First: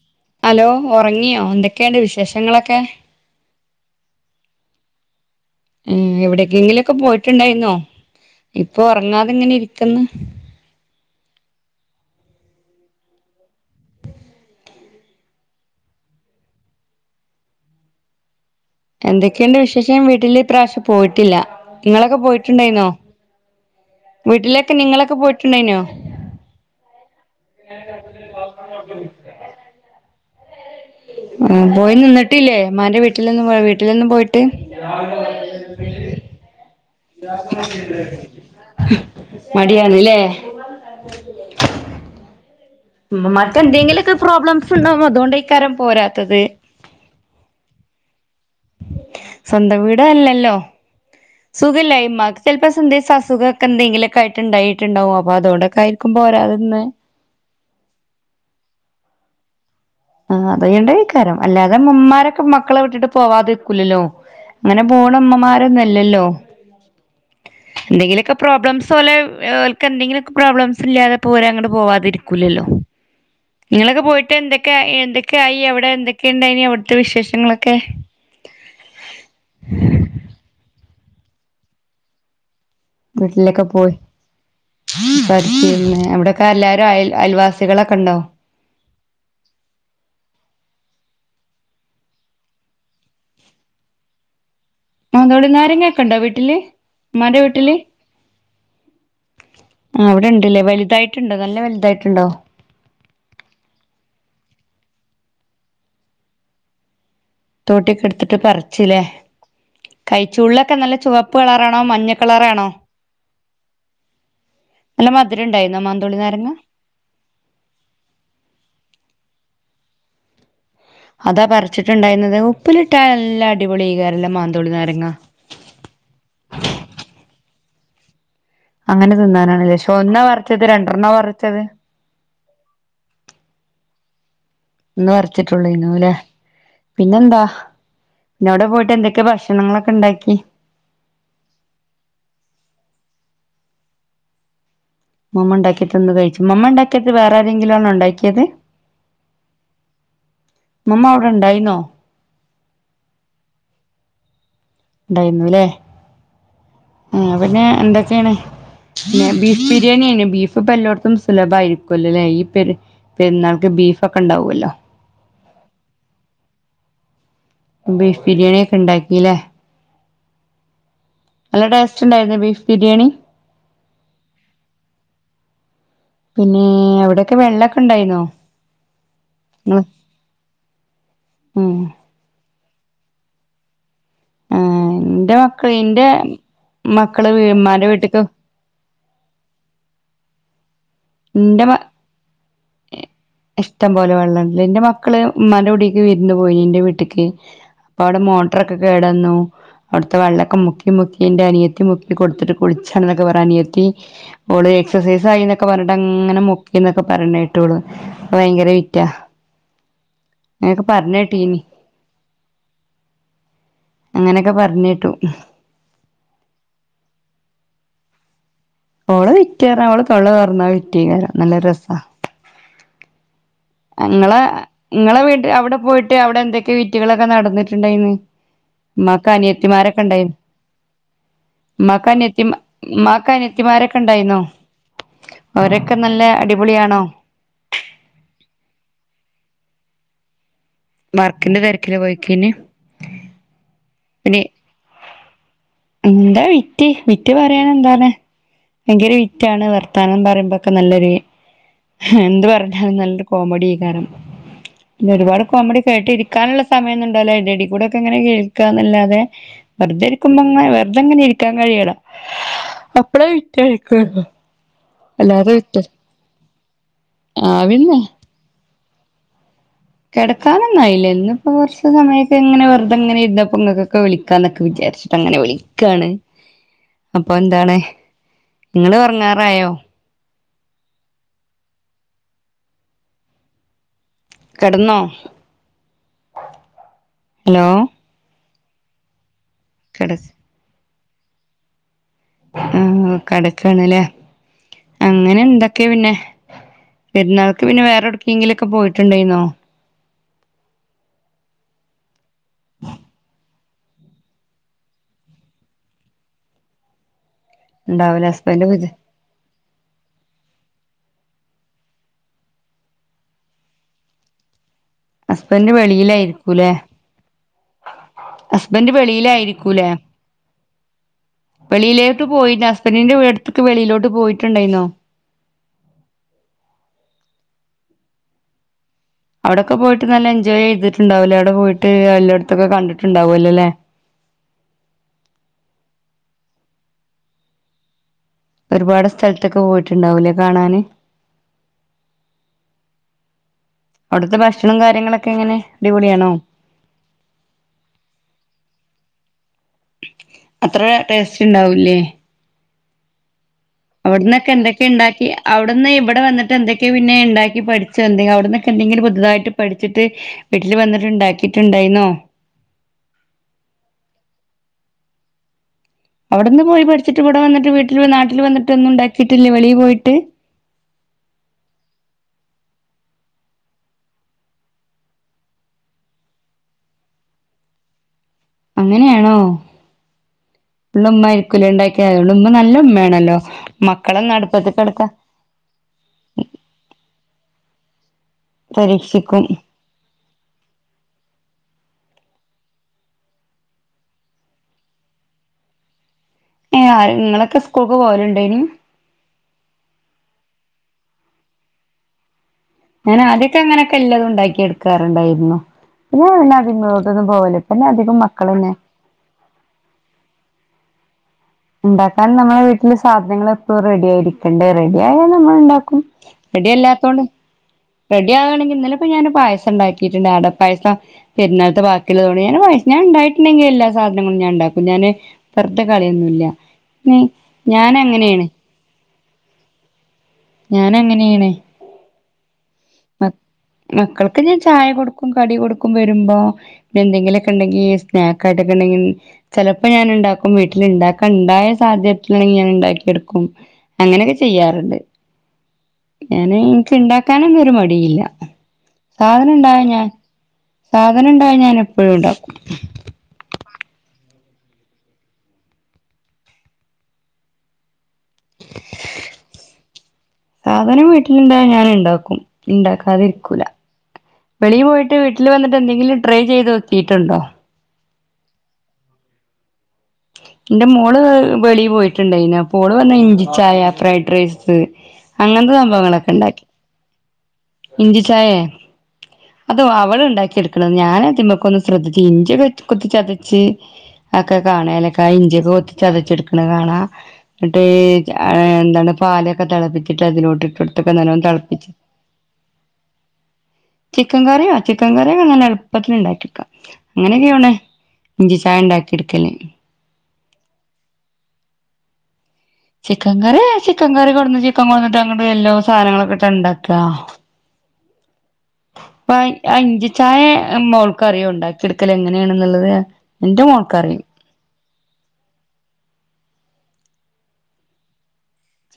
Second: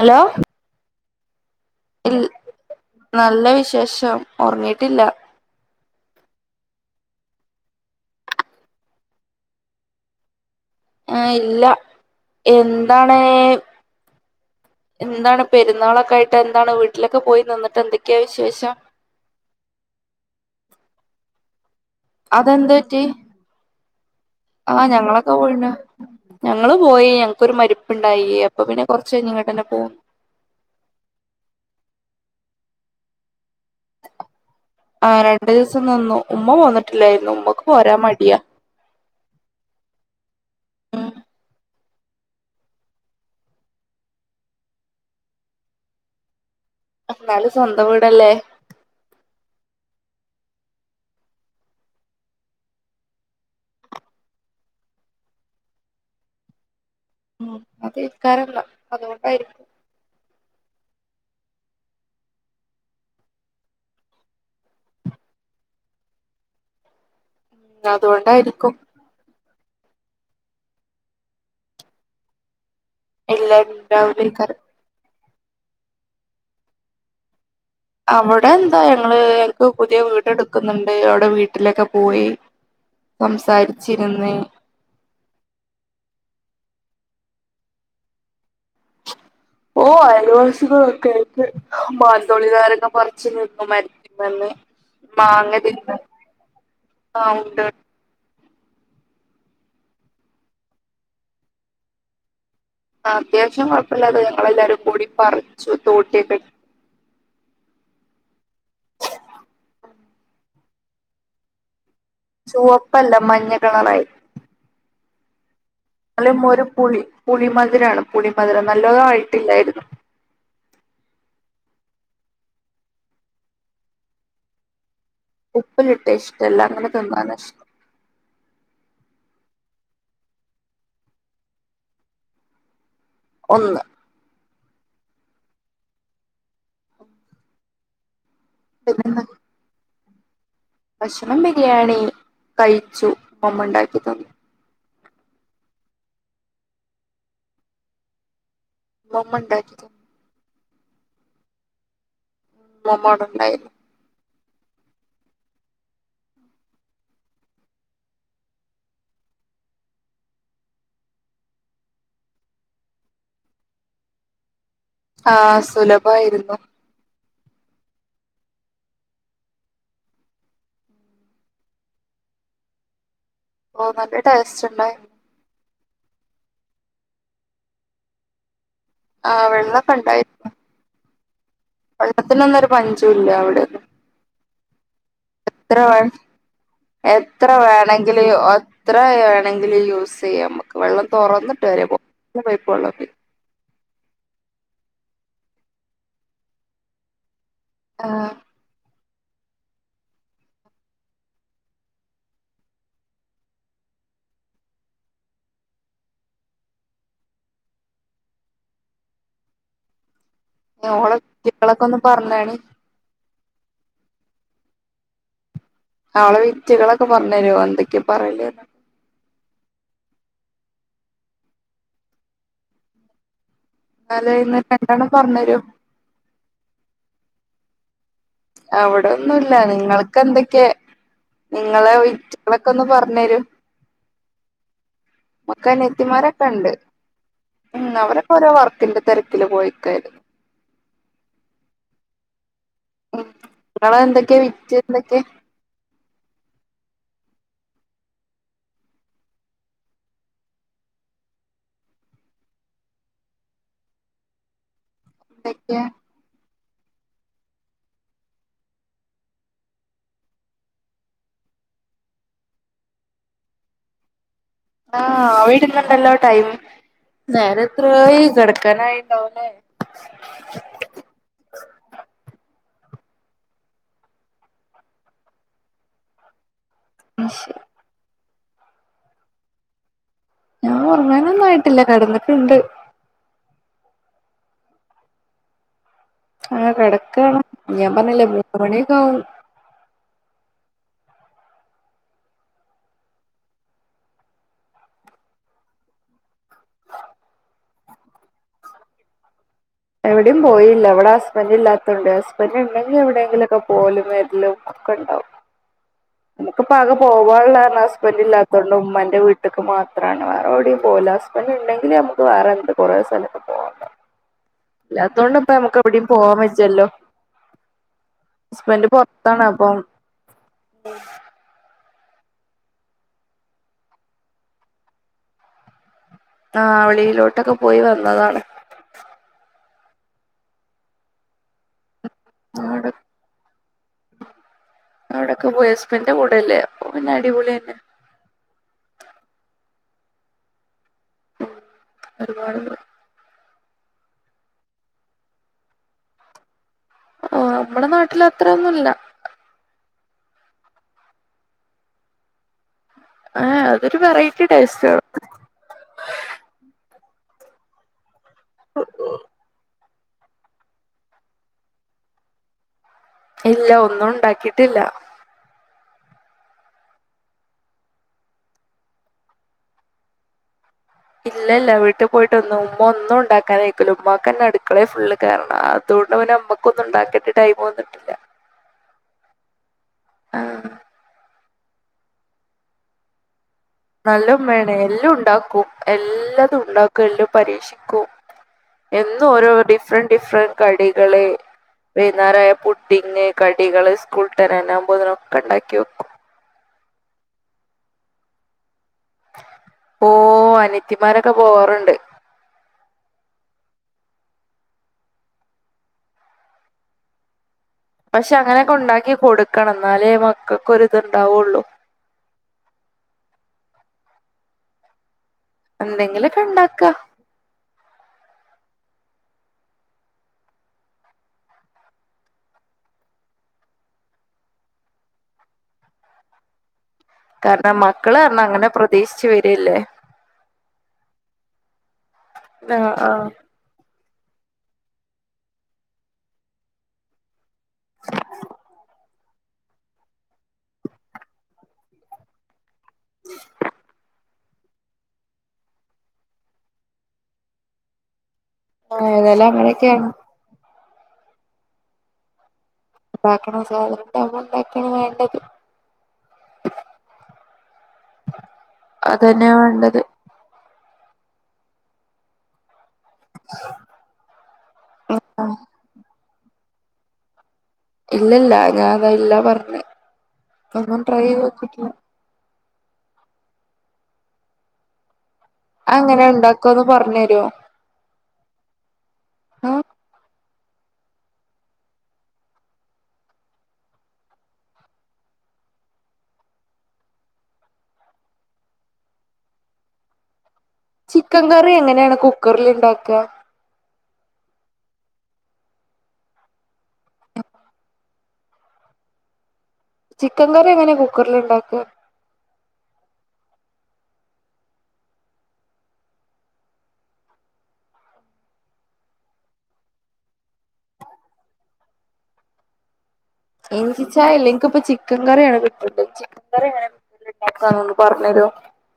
Hello ഒറങ്ങിയോ എന്തൊക്കെയുണ്ട് വിശേഷങ്ങളൊക്കെ? ഇല്ല ഒറങ്ങീട്ടില്ല- ഉം എവിടെക്കെങ്കിലൊക്കെ പോയിട്ടുണ്ടായിരുന്നോ? ഇപ്പൊ ഒറങ്ങാതിങ്ങനെ ഇരിക്ക്ന്ന്- ആഹ് ഇല്ല എന്താണ്- എന്താണ് പെരുന്നാളൊക്കെ ആയിട്ട് എന്താണ് വീട്ടിലൊക്കെ പോയി നിന്നിട്ട് എന്തൊക്കെയാ വിശേഷം- എന്തൊക്കെയുണ്ട് വിശേഷം വീട്ടില് ഇപ്രാവശ്യം പോയിട്ടില്ല ഇങ്ങളൊക്കെ പോയിട്ടുണ്ടായിന്നോ? വീട്ടിലൊക്കെ ആഹ് നിങ്ങളൊക്കെ ഞങ്ങളൊക്കെ പോയിന്ന്- പോയിട്ടുണ്ടായിനോ ഞങ്ങള് പോയി ഞങ്ങക്കൊരു മരിപ്പുണ്ടായി അപ്പൊ പിന്നെ കൊറച്ച് കയിഞ്ഞ് ഇങ്ങട്ടന്നെ പോന്നു- ഉം പോയി നിന്നിട്ടില്ലേ മാന്റെ വീട്ടിലെന്നു- ട്ടിലൊന്നും പോയിട്ട്- ആ രണ്ടു ദിവസം നിന്നു ഉമ്മ പോന്നിട്ടില്ലായിരുന്നു ഉമ്മക്ക് പോരാൻ മടിയാ മടിയാണില്ലേ? ഉം മ് മറ്റെന്തെങ്കിലുമൊക്കെ പ്രോബ്ലംസ് ഉണ്ടാവ് അതുകൊണ്ടാ ഇക്കാരം പോരാത്തത്- എന്നാലും സ്വന്തം വീടല്ലേ- സ്വന്തം വീട് അല്ലല്ലോ - സുഖഇല്ലായിമ മക്കൾസ്ക്കെ [unintelligible] അസുഖൊക്കെ എന്തെങ്കിലൊക്കെ ആയിട്ടുണ്ടായിട്ടുണ്ടാവും അപ്പൊ അതോണ്ടൊക്കെ ആയിക്കും- പോരാതിന്ന്- ഉം അതിക് ഇക്കാറില്ല അതുകൊണ്ടായിരിക്കും- ആഹ് അതണ്ടയിക്കാരം അല്ലാതെ മുമ്മാരൊക്കെ മക്കളെ വിട്ടിട്ട് പോവാതിരിക്കൂലല്ലോ- അങ്ങനെ പോണ ഉമ്മമാരൊന്നുല്ലല്ലോ എന്തെങ്കിലൊക്കെ അതുകൊണ്ടായിരിക്കും പ്രോബ്ലംസ് ഓലെ- ഓലക്ക് എന്തെങ്കിലൊക്കെ പ്രോബ്ലംസ് ഇല്ലാതെ പോര അങ്ങോട്ട് പോവാതിരിക്കൂല്ലല്ലോ- എല്ലവരും ഡൗളി കർ- എന്തൊക്കെയി അവിടെ എന്തൊക്കെണ്ടായിനി അവിടുത്തെ വിശേഷങ്ങള്- അവ്ടെന്താ ഞങ്ങള് ഞങ് ക്ക് പുതിയ വീടെട്ക്ക്ന്ന്ണ്ട്. അവടെ വീട്ടിലക്കെ പോയി. വീട്ടിലൊക്കെ പോയി സംസാരിച്ചിരുന്ന് പ [unintelligible] അവിടെ പ്പഎല്ലാരും അയൽ അയൽവാസികളൊക്കണ്ടോ ഓ അയൽവാസികളൊക്കായിട്ട് മാത്തോളി നാരങ്ങ പറിച്ചു മരത്മന്ന് മാത്തോളിനാരങ്ങെക്കെണ്ടോ വീട്ടില് ആ മ്മാന്റെ ഉണ്ട് വീട്ടില് ആഹ് അവിടേണ്ട് ലേ വലുതായിട്ട്ണ്ടോ നല്ല വൽതായിട്ട്ണ്ടോ ആഹ് അത്യാവശ്യം കൊഴപ്പല്ലാതെ ഞങ്ങളെല്ലാരും കൂടി പറിച്ചു. തോട്ടി ഒക്കെട് തോട്ടിക്കെട്ത്തിട്ട് പറിച്ചു ലേ കൈ ച്ചുള്ളൊക്കെ നല്ല ചുവപ്പ് കളറാണോ മഞ്ഞ കളറാണോ ചുവപ്പല്ല മഞ്ഞ കളറായി നല്ല മധുരണ്ടായി അല്ല ഒരു പുളി പുളിമധുരാണ് പുളിമധുരം നല്ലതായിട്ടില്ലായിരുന്നു അതാ പറിച്ചിട്ട്ണ്ടായിരുന്നത്. ഉപ്പിലിട്ടാ നല്ല അടിപൊളിയ്ക്കാരല്ലോ മാന്തോളി നാരങ്ങാ ഉപ്പിലിട്ട ഇഷ്ട്ടല്ല അങ്ങനെ തിന്നാന ഇഷ്ട്ടം അങ്ങനെ തിന്നാനാണെലെ പഷേ ഒന്നാ പറിച്ചത് രണ്ടെണ്ണാ പറിച്ചത് ഒന്ന് ഒന്ന് പറിച്ച്ട്ടോള്ളയ്നു ലെ പിന്നെന്താ പിന്നവടെ പോയിട്ട് എന്തൊക്കെ പിന്നെന്താ ഭക്ഷണങ്ങളൊക്കെണ്ടാക്കി ഭക്ഷണം ബിരിയാണി കഴിച്ചു. മമ്മണ്ടാക്കി തന്നു. മമ്മ ഉണ്ടാക്കിതന്നത് കഴിച്ചു മമ്മണ്ടാക്കേത് വേറാരെങ്കിലാണോ ണ്ടാക്ക്യേത് മമ്മണ്ടാക്കി തന്നു മമ്മ അവടെ ണ്ടായ്ന്നോ മ് മമ്മാവടെ ണ്ടായ്ന്നു ണ്ടായിന്നൂലെ ആഹ് പിന്നെ എന്തൊക്കെണ് പിന്ന ബീഫ് ബിരിയാണിയ്നു ബീഫ് ഇപ്പ എല്ലോട്ത്തും സുലഭയിരിക്കോല്ലലെ ഈ പെര് പെരുന്നാൾക്ക് ബീഫൊക്കെ ണ്ടാവോലോ ആഹ് സുലഭായിര്ന്നു. ബീഫ് ബിരിയാണിക്കെ ണ്ടാകീലേ നല്ല ടേസ്റ്റ് ണ്ടായിര്ന്നോ ബീഫ് ബിര്യാണി ഓ നല്ല ടേസ്റ്റ് ണ്ടായ്നു. പിന്നെ എവടെക്കെ വെള്ളക്കെ ണ്ടായിന്നോ ആഹ് വെള്ളൊക്കെ ഉണ്ടായിര് ന്നു ഉം വെള്ളത്തിനൊന്നൊര് പഞ്ചോല്ല അവടെന്നും ഏ ഇന്റെ മക്കള് ഇന്റെ മക്കള് എത്ര ഇമ്മാന്റെ വീട്ട്ക്ക് വേണമെങ്കിലും എത്ര വേണെങ്കിലും യൂസ് ചെയ്യാ ഞമ്മക്ക് ഇന്റെമ വെള്ളം ഇഷ്ട്ടം പോലെ വെള്ളണ്ട്ലേ ഇന്റെ മ മക്കള് മ്മാന്റെ കൂടീക്ക് വിര്ന്ന് നപോയി ഇന്റെ വീട്ട്ക്ക് അപ്പ ആ അവടെ മോട്ട്റൊക്കെ കേടന്നു അവ്ട്ത്തെ വെള്ളൊക്കെ മുക്കി മുക്കീന്റെ അനിയത്തി മുക്കി കൊടുത്തിട്ട് കുടിച്ചാണ് ന്നൊക്കെ പറഞ്ഞു അനിയത്തി ഓള് എക്സ സൈസായിന്നൊക്കെ പർഞ്ട്ട് ണ്ടങ്ങനെ മുക്കി എന്നൊക്കെ പറീണെട്ടു. ഓള് ഭയങ്കര വിറ്റാ അങ്ങനൊക്കെ ഓളെ പറഞ്ഞ് വിറ്റ്കളൊക്കൊന്ന് പർഞ്ഞാണിം അങ്ങനെക്കെ പറഞ്ഞേട്ടു. ഓളെ വിറ്റുകളളൊക്കെ പർഞ്ഞേരോ എന്തൊക്കെ പറേല്ന്ന് ഓളെ വിറ്റ് പറഞ്ഞാ ഓള് തൊള്ള തൊറന്നാ വിറ്റ്യേക്കാരം നല്ലരസാ എന്നാല് ങ്ങളെ ഇന്ന് രണ്ടെണ്ണം ങ്ങളെ വീ പറഞ്ഞരോ അവടെ പോയിട്ട് അവടെ എന്തൊക്കെ വീറ്റുകളൊക്കെ നടന്ന്ട്ട്ട്ടുണ്ടായിന്ന് അവിടെ മ്മാക്ക് ഒന്നുല്ല അനിയത്തിമാരക്കെ നിങ്ങൾക്ക് ണ്ടായ്ന് എന്തൊക്കെ നിങ്ങളെ മ്മാക്ക് വിറ്റുകളൊക്കെ ഒന്ന് പറഞ്ഞരൂ അനിയത്തിമാരൊക്കെ ണ്ടായ്ന്നോ മ്മക്ക് അനിയത്തിമാരോക്കെണ്ട് മ് അവരൊക്കോരോ വർ ക്കിന്റെ തെരക്കില് പോയിക്കാര്ന്നു. വർക്കിന്റെ തെരക്കില് പോയ്ക്കേന് മ് ങ്ങളെ എന്തൊക്കേ വിറ്റ് എന്തൊക്കേ എന്താ വിറ്റ് വിറ്റ് പറയാനെന്താണ് ഭയങ്കര വിറ്റാണ് വർത്താനം പറയുമ്പൊക്കെ നല്ലൊരു എന്ത് പറഞ്ഞാലും നല്ലൊരു കോമഡി കാരം പിന്നെ ഒരുപാട് കോമഡി എന്തൊക്കെയാ കേട്ടിരിക്കാനുള്ള സമയയോണ്ടാവല്ലോ അയിന്റെ എടേകൂടി കേക്കാന്നല്ലാതെ വെറതെയിരിക്കുമ്പോ അങ്ങനെ വെറുതെങ്ങനെ ഇരിക്കാൻ കഴി കേടാ അപ്പള വിറ്റഴിക്കോള്ളൂ ആഹ് ആവിട്ന്നുണ്ടല്ലോ ടൈം ആവിന്നെ കെടക്കാനായില്ലോല്ലേ കിടക്കാനൊന്നായില്ല ഇന്നിപ്പോ കുറച്ച് സമയൊക്കെ ഇങ്ങനെ വെറു ഇങ്ങനെ ഇരുന്നപ്പൊങ്ങൾക്കൊക്കെ വിളിക്കാന്നൊക്കെ വിചാരിച്ചിട്ട് അങ്ങനെ വിളിക്കാണ് അപ്പൊ ശ് എന്താണ് നിങ്ങള് ഒറങ്ങാറായോ ഞാൻ ഒറങ്ങാനൊന്നും ആയിട്ടില്ല കെടന്നിട്ടോണ്ട് കെടന്നോ ആഹ കെടക്കാണ് ഞാൻ പറഞ്ഞില്ലേ മൂന്ന് മണിയൊക്കെ ആവും കെട ആ കെടക്കണല്ലേ അങ്ങനെ എന്തൊക്കെയാ പിന്നെ പെരുന്നാൾക്ക് പിന്നെ വേറെടക്കെങ്കിലൊക്കെ പോയിട്ടുണ്ടായിന്നോ എവിടെയും പോയില്ല ഇവിടെ ഹസ്ബൻഡ് ഇല്ലാതൊണ്ടേ ഹസ്ബൻഡ് ഇണ്ടെങ്കിൽ എവിടെയെങ്കിലൊക്കെ പോവലും വരലും ഒക്കെണ്ട് നമുക്കിപ്പോ ആകെ പോവാനുള്ളെ ഹസ്ബൻഡ് ഉണ്ടാവൂല ഇല്ലാത്തോണ്ട് ഹസ്ബൻഡ് ഉമ്മന്റെ വീട്ടി ല്ക്ക് മാത്രമണ് വേറെടെയും പോവൂല ഹസ്ബൻസ് ഇണ്ടെങ്കിൽ അമ്മ്ക്ക് വേറെ എന്ത് കൊറെേ സ്ഥലത്ത് പോവാണ്ട് ഹസ്ബൻഡ് വെളിയിലായിരിക്കൂല്ലേ വെജ്ജല്ലോ ഹസ്ബൻഡ് പൊറത്താണ് അപ്പം വെളിയിലായിരിക്കൂല്ലേ വെളിയിലേട്ട് പോയി ഹസ്ബൻഡിന്റെ അടുത്തേക്ക് വെളിയിലോട്ട് പോയിട്ടുണ്ടായിന്നോ ആഹ വെളിയിലോട്ടൊക്കെ പോയി വന്നതാണ് അവിടൊക്കെ പോയിട്ട് നല്ല എൻജോയ് ചെയ്തിണ്ടാവുല്ലേ അവിടെ പോയിട്ട് ട്ട് എല്ലായിടത്തൊക്കെ അവിടെ കണ്ടിട്ടുണ്ടാവല്ലോല്ലേ ഓൻ പിന്നെ അടിപൊളിതന്നെ ഒരുപാട് സ്ഥലത്തൊക്കെ പോയിട്ടുണ്ടാവൂല്ലേ കാണാന് ഉം ഒരുപാട് അവിടുത്തെ ഭക്ഷണം കാര്യങ്ങളൊക്കെ എങ്ങനെ അടിപൊളിയാണോ നമ്മടെ നാട്ടിൽ അത്രൊന്നുല്ല അത്ര ടേസ്റ്റ് ഉണ്ടാവൂല്ലേ ഏഹ് അതൊരു വെറൈറ്റി അവിടന്നൊക്കെ എന്തൊക്കെ ടേസ്റ്റാണ് ഇണ്ടാക്കി അവിടുന്ന് ഇവിടെ വന്നിട്ട് എന്തൊക്കെ പിന്നെ ഇണ്ടാക്കി പഠിച്ചോ എന്തെങ്കിൽ അവിടുനൊക്കെ എന്തെങ്കിലും പുതുതായിട്ട് പഠിക്കു വച്ചിട്ട് വീട്ടില് വന്നിട്ട് ഇണ്ടാക്കിട്ടുണ്ടായിനോ ഇല്ല ഒന്നും ഉണ്ടാക്കിട്ടില്ല അവിടെന്ന് പോയി പഠിച്ചിട്ട് ഇവിടെ വന്നിട്ട് വീട്ടിൽ നാട്ടിൽ വന്നിട്ട് ഒന്നും ഉണ്ടാക്കിട്ടില്ല വെളിൽ പോയിട്ട് ഇല്ല ഇല്ല വീട്ടിൽ പോയിട്ടൊന്ന് ഉമ്മ ഒന്നും ഉണ്ടാക്കാനയിക്കൂല ഉമ്മാക്ക് അന്നെ അടുക്കളേല് ഫുള്ള് കേറണം അതും അത്കൊണ്ട് മ്മക്ക് ഒന്നുംണ്ടാക്കനായിട്ട് ടൈം വന്നിട്ടില്ല അങ്ങനെയാണോ ആ ഫുള്ള്മ്മ ആയിരിക്കുലെ ഇണ്ടാക്കിയെ അത്കൊണ്ട് ഉമ്മ നല്ല ഉമ്മയാണല്ലോ മക്കളെ നല്ല അടുപ്പത്ത് ഉമ്മയാണ് കിടക്ക എല്ലാം ഉണ്ടാക്കും എല്ലാതും ഉണ്ടാക്കും എല്ലാം പരീക്ഷിക്കൂ എന്നും പരീക്ഷിക്കും ഓരോ ഡിഫന്റ് ഡിഫന്റ് കടികള് വേന്നേരയ പുട്ടിങ്ങ് കടികള് സ്കൂൾ ട്ടവരനാമ്പോ ഇതിനൊക്കെ മ ഇണ്ടാക്കി വെക്കും ഏ നിങ്ങളൊക്കെ സ്കൂൾക്ക് പോവലുണ്ടേനു ഓ അനിത്തിമാരൊക്കെ പോവാറുണ്ട് ഞാന് ആദ്യൊക്കെ അങ്ങനെയൊക്കെ എല്ലാതും ഉണ്ടാക്കി എടുക്കാറുണ്ടായിരുന്നു പിന്നെ അതിലൊട്ടൊന്നും പോവലില്ല പക്ഷെ അങ്ങനൊക്കെ ഒണ്ടാക്കി കൊടുക്കണം എന്നാലേ മക്കക്കൊരു ഇണ്ടാക്കാൻ നമ്മളെ വീട്ടില് സാധനങ്ങൾ എപ്പോഴും റെഡി ആയിരിക്കണ്ടേ റെഡി ആയി നമ്മള് ഇണ്ടാക്കും എന്തെങ്കിലുമൊക്കെ റെഡി ഉണ്ടാക്കുക യല്ലാത്തോണ്ട് റെഡിയാകാണെങ്കി ഇന്നലെപ്പൊ ഞാന് പായസം ഇണ്ടാക്കീട്ട്ണ്ട് അടപ്പായസം പെരുന്നാൾത്ത ബാക്കിള്ളതോണ്ട് ഞാന് ഞാ ഇണ്ടായിട്ട്ണ്ടെങ്കി എല്ലാ സാധനങ്ങളും ഞാണ്ടാക്കും ഞാന് വെറ്തെ കളയൊന്നുല്ല കാരണം ഞാൻ മക്കള് അറഞ അങ്ങനെയാണ് അങ്ങനെ പ്രതീക്ഷിച്ച് വരല്ലെ ഞാൻ അങ്ങനെയാണ് ആഹ് ആഹ് ഒക്കെ ഞാ ചായ കൊടുക്കും കടി കൊടുക്കും വരുമ്പോ എന്തെങ്കിലൊക്കെ ഇണ്ടെങ്കി സ്നാക്കായിട്ടൊക്കെണ്ടെങ്കി ചിലപ്പൊ ഞാന് ഇണ്ടാക്കും വീട്ടില് ഇണ്ടാക്ക ഇണ്ടായ സാധ്യത്തിലണെങ്കി ഞാന് ഇണ്ടാക്കിയെടുക്കും അങ്ങനൊകെ ചീ ചെയ്യാറ്ണ്ട് ഞാന് ഇൻക്ക് ഇണ്ടാക്കാനൊന്നും ഒര് മടിയുല്ല ആഹ് ഏതായാലും സാധനം ഇണ്ടായ ഞാൻ അങ്ങനെയൊക്കെയാണ് സാധനം ഇണ്ടായ ഞാനെപ്പഴും ഇണ്ടാക്കും ഇതാക്കണം സാധനണ്ടാവുമ്പൊ ഇണ്ടാക്കാണ് വേണ്ടത് [inaudible] അതെന്നേ വാണ്ടത് ഓന് വീട്ടില്ണ്ടായ ഞാന്ണ്ടാക്കും ഇണ്ടാക്കും അതിര്ക്കൂല വെളിയിൽ പോയിട്ട് വീട്ടില് വന്നിട്ട് എന്തെങ്കിലും ട്രൈ ചെയ്തീക്കീട്ടുണ്ടൊ ഇല്ലല്ല ഞാനല്ലാ പറഞ്ഞെ ഇന്റെ മോള് വെളീ പോയിട്ട്ണ്ടായിനു അപൊ ഓള് വന്ന ഇഞ്ചി ച്ചായ ഫ്രൈഡ് റൈസ് അങ്ങൻത്തെ അതെങ്ങനെ സംഭവങ്ങളൊക്കെണ്ടാക്കി ഉണ്ടാക്കാന്ന് പറഞ്ഞു തരുവോ ഇഞ്ചി ചായെ അത് ആഹ് അവള്ണ്ടാക്കി എട് ഞാന തിമക്കൊന്നും ശ്രദ്ധിച്ചി ഇഞ്ചികെ കുത്തിച്ചതച്ച് ഒക്കെ കാണലൊ ഇഞ്ചിയൊക്കെ കുത്ത് ചതച്ചെടുക്ക്ണ കാണാ ഇന്ന്ട്ട് എന്തണ് പാലൊക്കെ തളപ്പിച്ച് അതിലോട്ട് ഇട്ടൊടുത് ചിക്കൻ കറി എങ്ങനാണ് കുക്കറില്ണ്ടാക്ക ചിക്കൻ കറിയൊ ചിക്കൻ കറിയൊങ്ങനെ എള്പ്പത്തിന് ഇണ്ടാക്കിടുക്ക ഇങ്ങനെയൊ ഇഞ്ചി ചായണ്ടാക്കി ഇട്ക്കല് ചിക്കൻ കറി എങ്ങനെ കുക്കറില്ണ്ടാക്ക ചിക്കൻ കറീ ചിക്കൻ കറി കൊടുന്ന് ചിക്കൻ കൊട്ന്ന്ട്ട് അങ്ങ്ട്ട് എല്ലോ സാധനങ്ങളൊക്കെ ഇട്ടങ്ങ് ഇണ്ടാക്കാ പ്പ ഇഞ്ചി ചായ മോൾക്കറിയൊ ഇണ്ടാക്കി ഇടുക്കല് എങ്ങനെയാണ്ന്ന്ള്ളത് ഇഞ്ചി ചായല്ലന്ക്ക്പൊ ചി ചിക്കൻ കറിയാണ് കിട്ടണ്ടത് ചിക്കൻ കറി എങ്ങനെണ്ടാകാന്ന് പറഞ്ഞെരോ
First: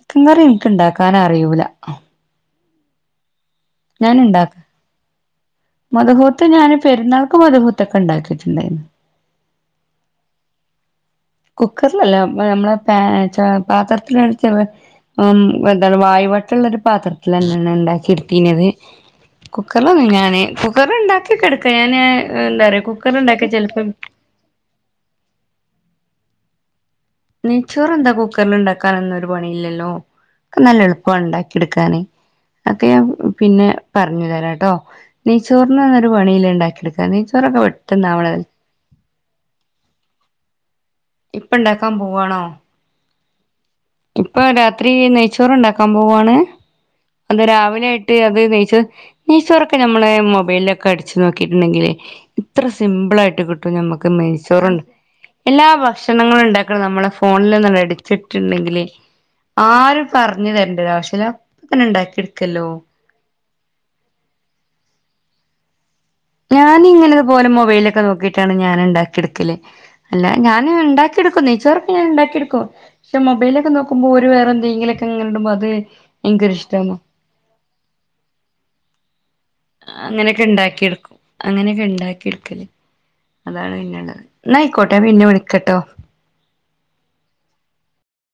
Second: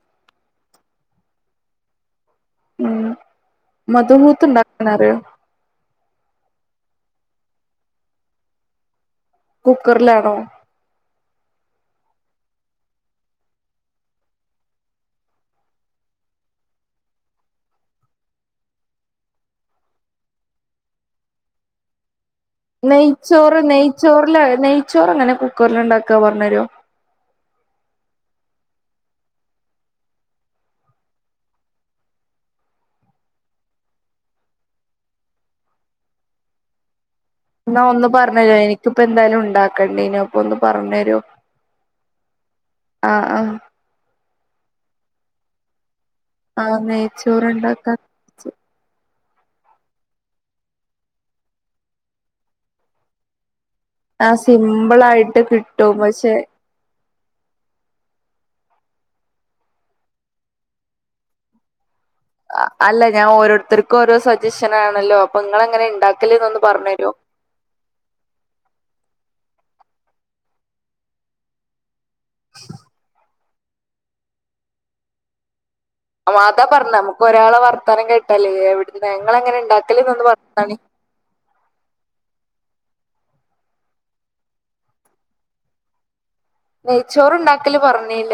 ക്കൻ കറി ഇന്ക്ക് ഇണ്ടാക്കാനറിയൂല ഉം മധ്മൂത്ത്ണ്ടാക്കാനറിയോ മധുഹൂത്ത് ഞാന് പെരുന്നാൾക്ക് മധുഹൂത്തൊക്കെ ഇണ്ടാക്കീട്ട്ണ്ടെയ്നു കുക്കർലാണൊ കുക്കർലല്ല നമ്മളെ പാ പാത്രത്തിലാ എന്താണ് വായു വട്ട്ള്ള ഒരു പാത്രത്തിലന്നെയാണ് ഞാന് ഇണ്ടാക്കി ഇട്ത്തീന്നത് കുക്കറിലൊന്നും ഞാന് കുക്കറില് ഇണ്ടാക്കിക്കെടുക്ക ഞാന് എന്താ പറയാ കുക്കറില്ണ്ടാക്കിയ നെയ്ച്ചോറ് ചെലപ്പം നെയ്ച്ചോറ്ല് നെയ്ച്ചോറ് എങ്ങനെ കുക്കറ്ല് ഇണ്ടാക്ക പറഞ്ഞേരൊ നെച്ചോറെന്താ കുക്കറില്ണ്ടാക്കാനൊന്നും ഒര് പണിയില്ലല്ലൊ നല്ല എളുപ്പ ഇണ്ടാക്കി ഇട്ക്കാന് അതൊക്കെ ഞാ പിന്നെ പറഞ്ഞ് തരാട്ടൊ നെയ്ച്ചോറിനൊന്നൊരു പണീല ഇണ്ടാക്കിടുക്കാന് ന്നാ ഒന്ന് പറഞ്ഞ് തരിം ഇനിക്കിപ്പൊ എന്തായാലും ഇണ്ടാക്കണ്ടീനു അപ്പൊ ഒന്ന് പറഞ്ഞരോ ഇപ്പ ഇണ്ടാക്കാപോവാണൊ ആഹ് ആഹ് ഇപ്പ രാത്രി നെയ്ച്ചോറ് ഇണ്ടാക്ക പോവാണ് ആഹ് അത് നെയ്ച്ചോറുണ്ടാക്കാൻ രാവിലായിട്ട് അത് നെയ്ച് നെയ്ചോറൊക്കെ ഞമ്മളെ മൊബൈലൊക്കെ അടിച്ച് നോക്കീട്ട്ണ്ടെങ്കില് ഇത്ര സിമ്പിളായിട്ട് കിട്ട നമ്മക്ക് ആഹ് മരിച്ചോറ്ണ്ട് സിമ്പിൾ ആയിട്ട് എല്ലാ കിട്ടും പക്ഷെ ഭക്ഷണങ്ങള്ണ്ടാക്ക നമ്മളെ ഫോണിൽന്ന അടിച്ചിട്ട്ണ്ടെങ്കില് ആരും പറഞ്ഞ് തരണ്ട ഒരിവശ്യല്ല അപ്പ തന്നെ ഇണ്ടാക്കി അല്ല ഞാൻ ഓരോരുത്തർക്കും ഓരോ സജക്ഷനാണല്ലൊ അപ്പൊ ഇങ്ങളെങ്ങനെ ഇണ്ടാക്ക ഞാൻ ഇങ്ങനെ പോലെ മൊബൈലിലൊക്കെ നോക്കിട്ടാണ് ഞാൻ ഉണ്ടാക്കി എടുക്കല് അല്ല ഞാൻ ഉണ്ടാക്കിയെടുക്കും നെയ്ച്ചോറൊക്കെ ഞാൻ ഉണ്ടാക്കിയെടുക്കും പക്ഷെ മൊബൈല് ഒക്കെ നോക്കുമ്പോ ഒരു വേറെന്തെങ്കിലൊക്കെ ഇങ്ങനിടുമ്പോ അത് അതാ പറഞ്ഞെ എനിക്കൊരിഷ്ടമാണ് നമുക്ക് ഒരാളെ വർത്താനം കേട്ടാലേ എവിടുന്നാന്ന് അങ്ങനെയൊക്കെ ഇണ്ടാക്കി എടുക്കും അങ്ങനെയൊക്കെ ഉണ്ടാക്കി എടുക്കല് അതാണ് പിന്നെയൊള്ളത് എന്നാ ആയിക്കോട്ടെ പിന്നെ വിളിക്കാട്ടോ നെയ്ച്ചോറുണ്ടാക്കല് പറഞ്ഞേയില്ല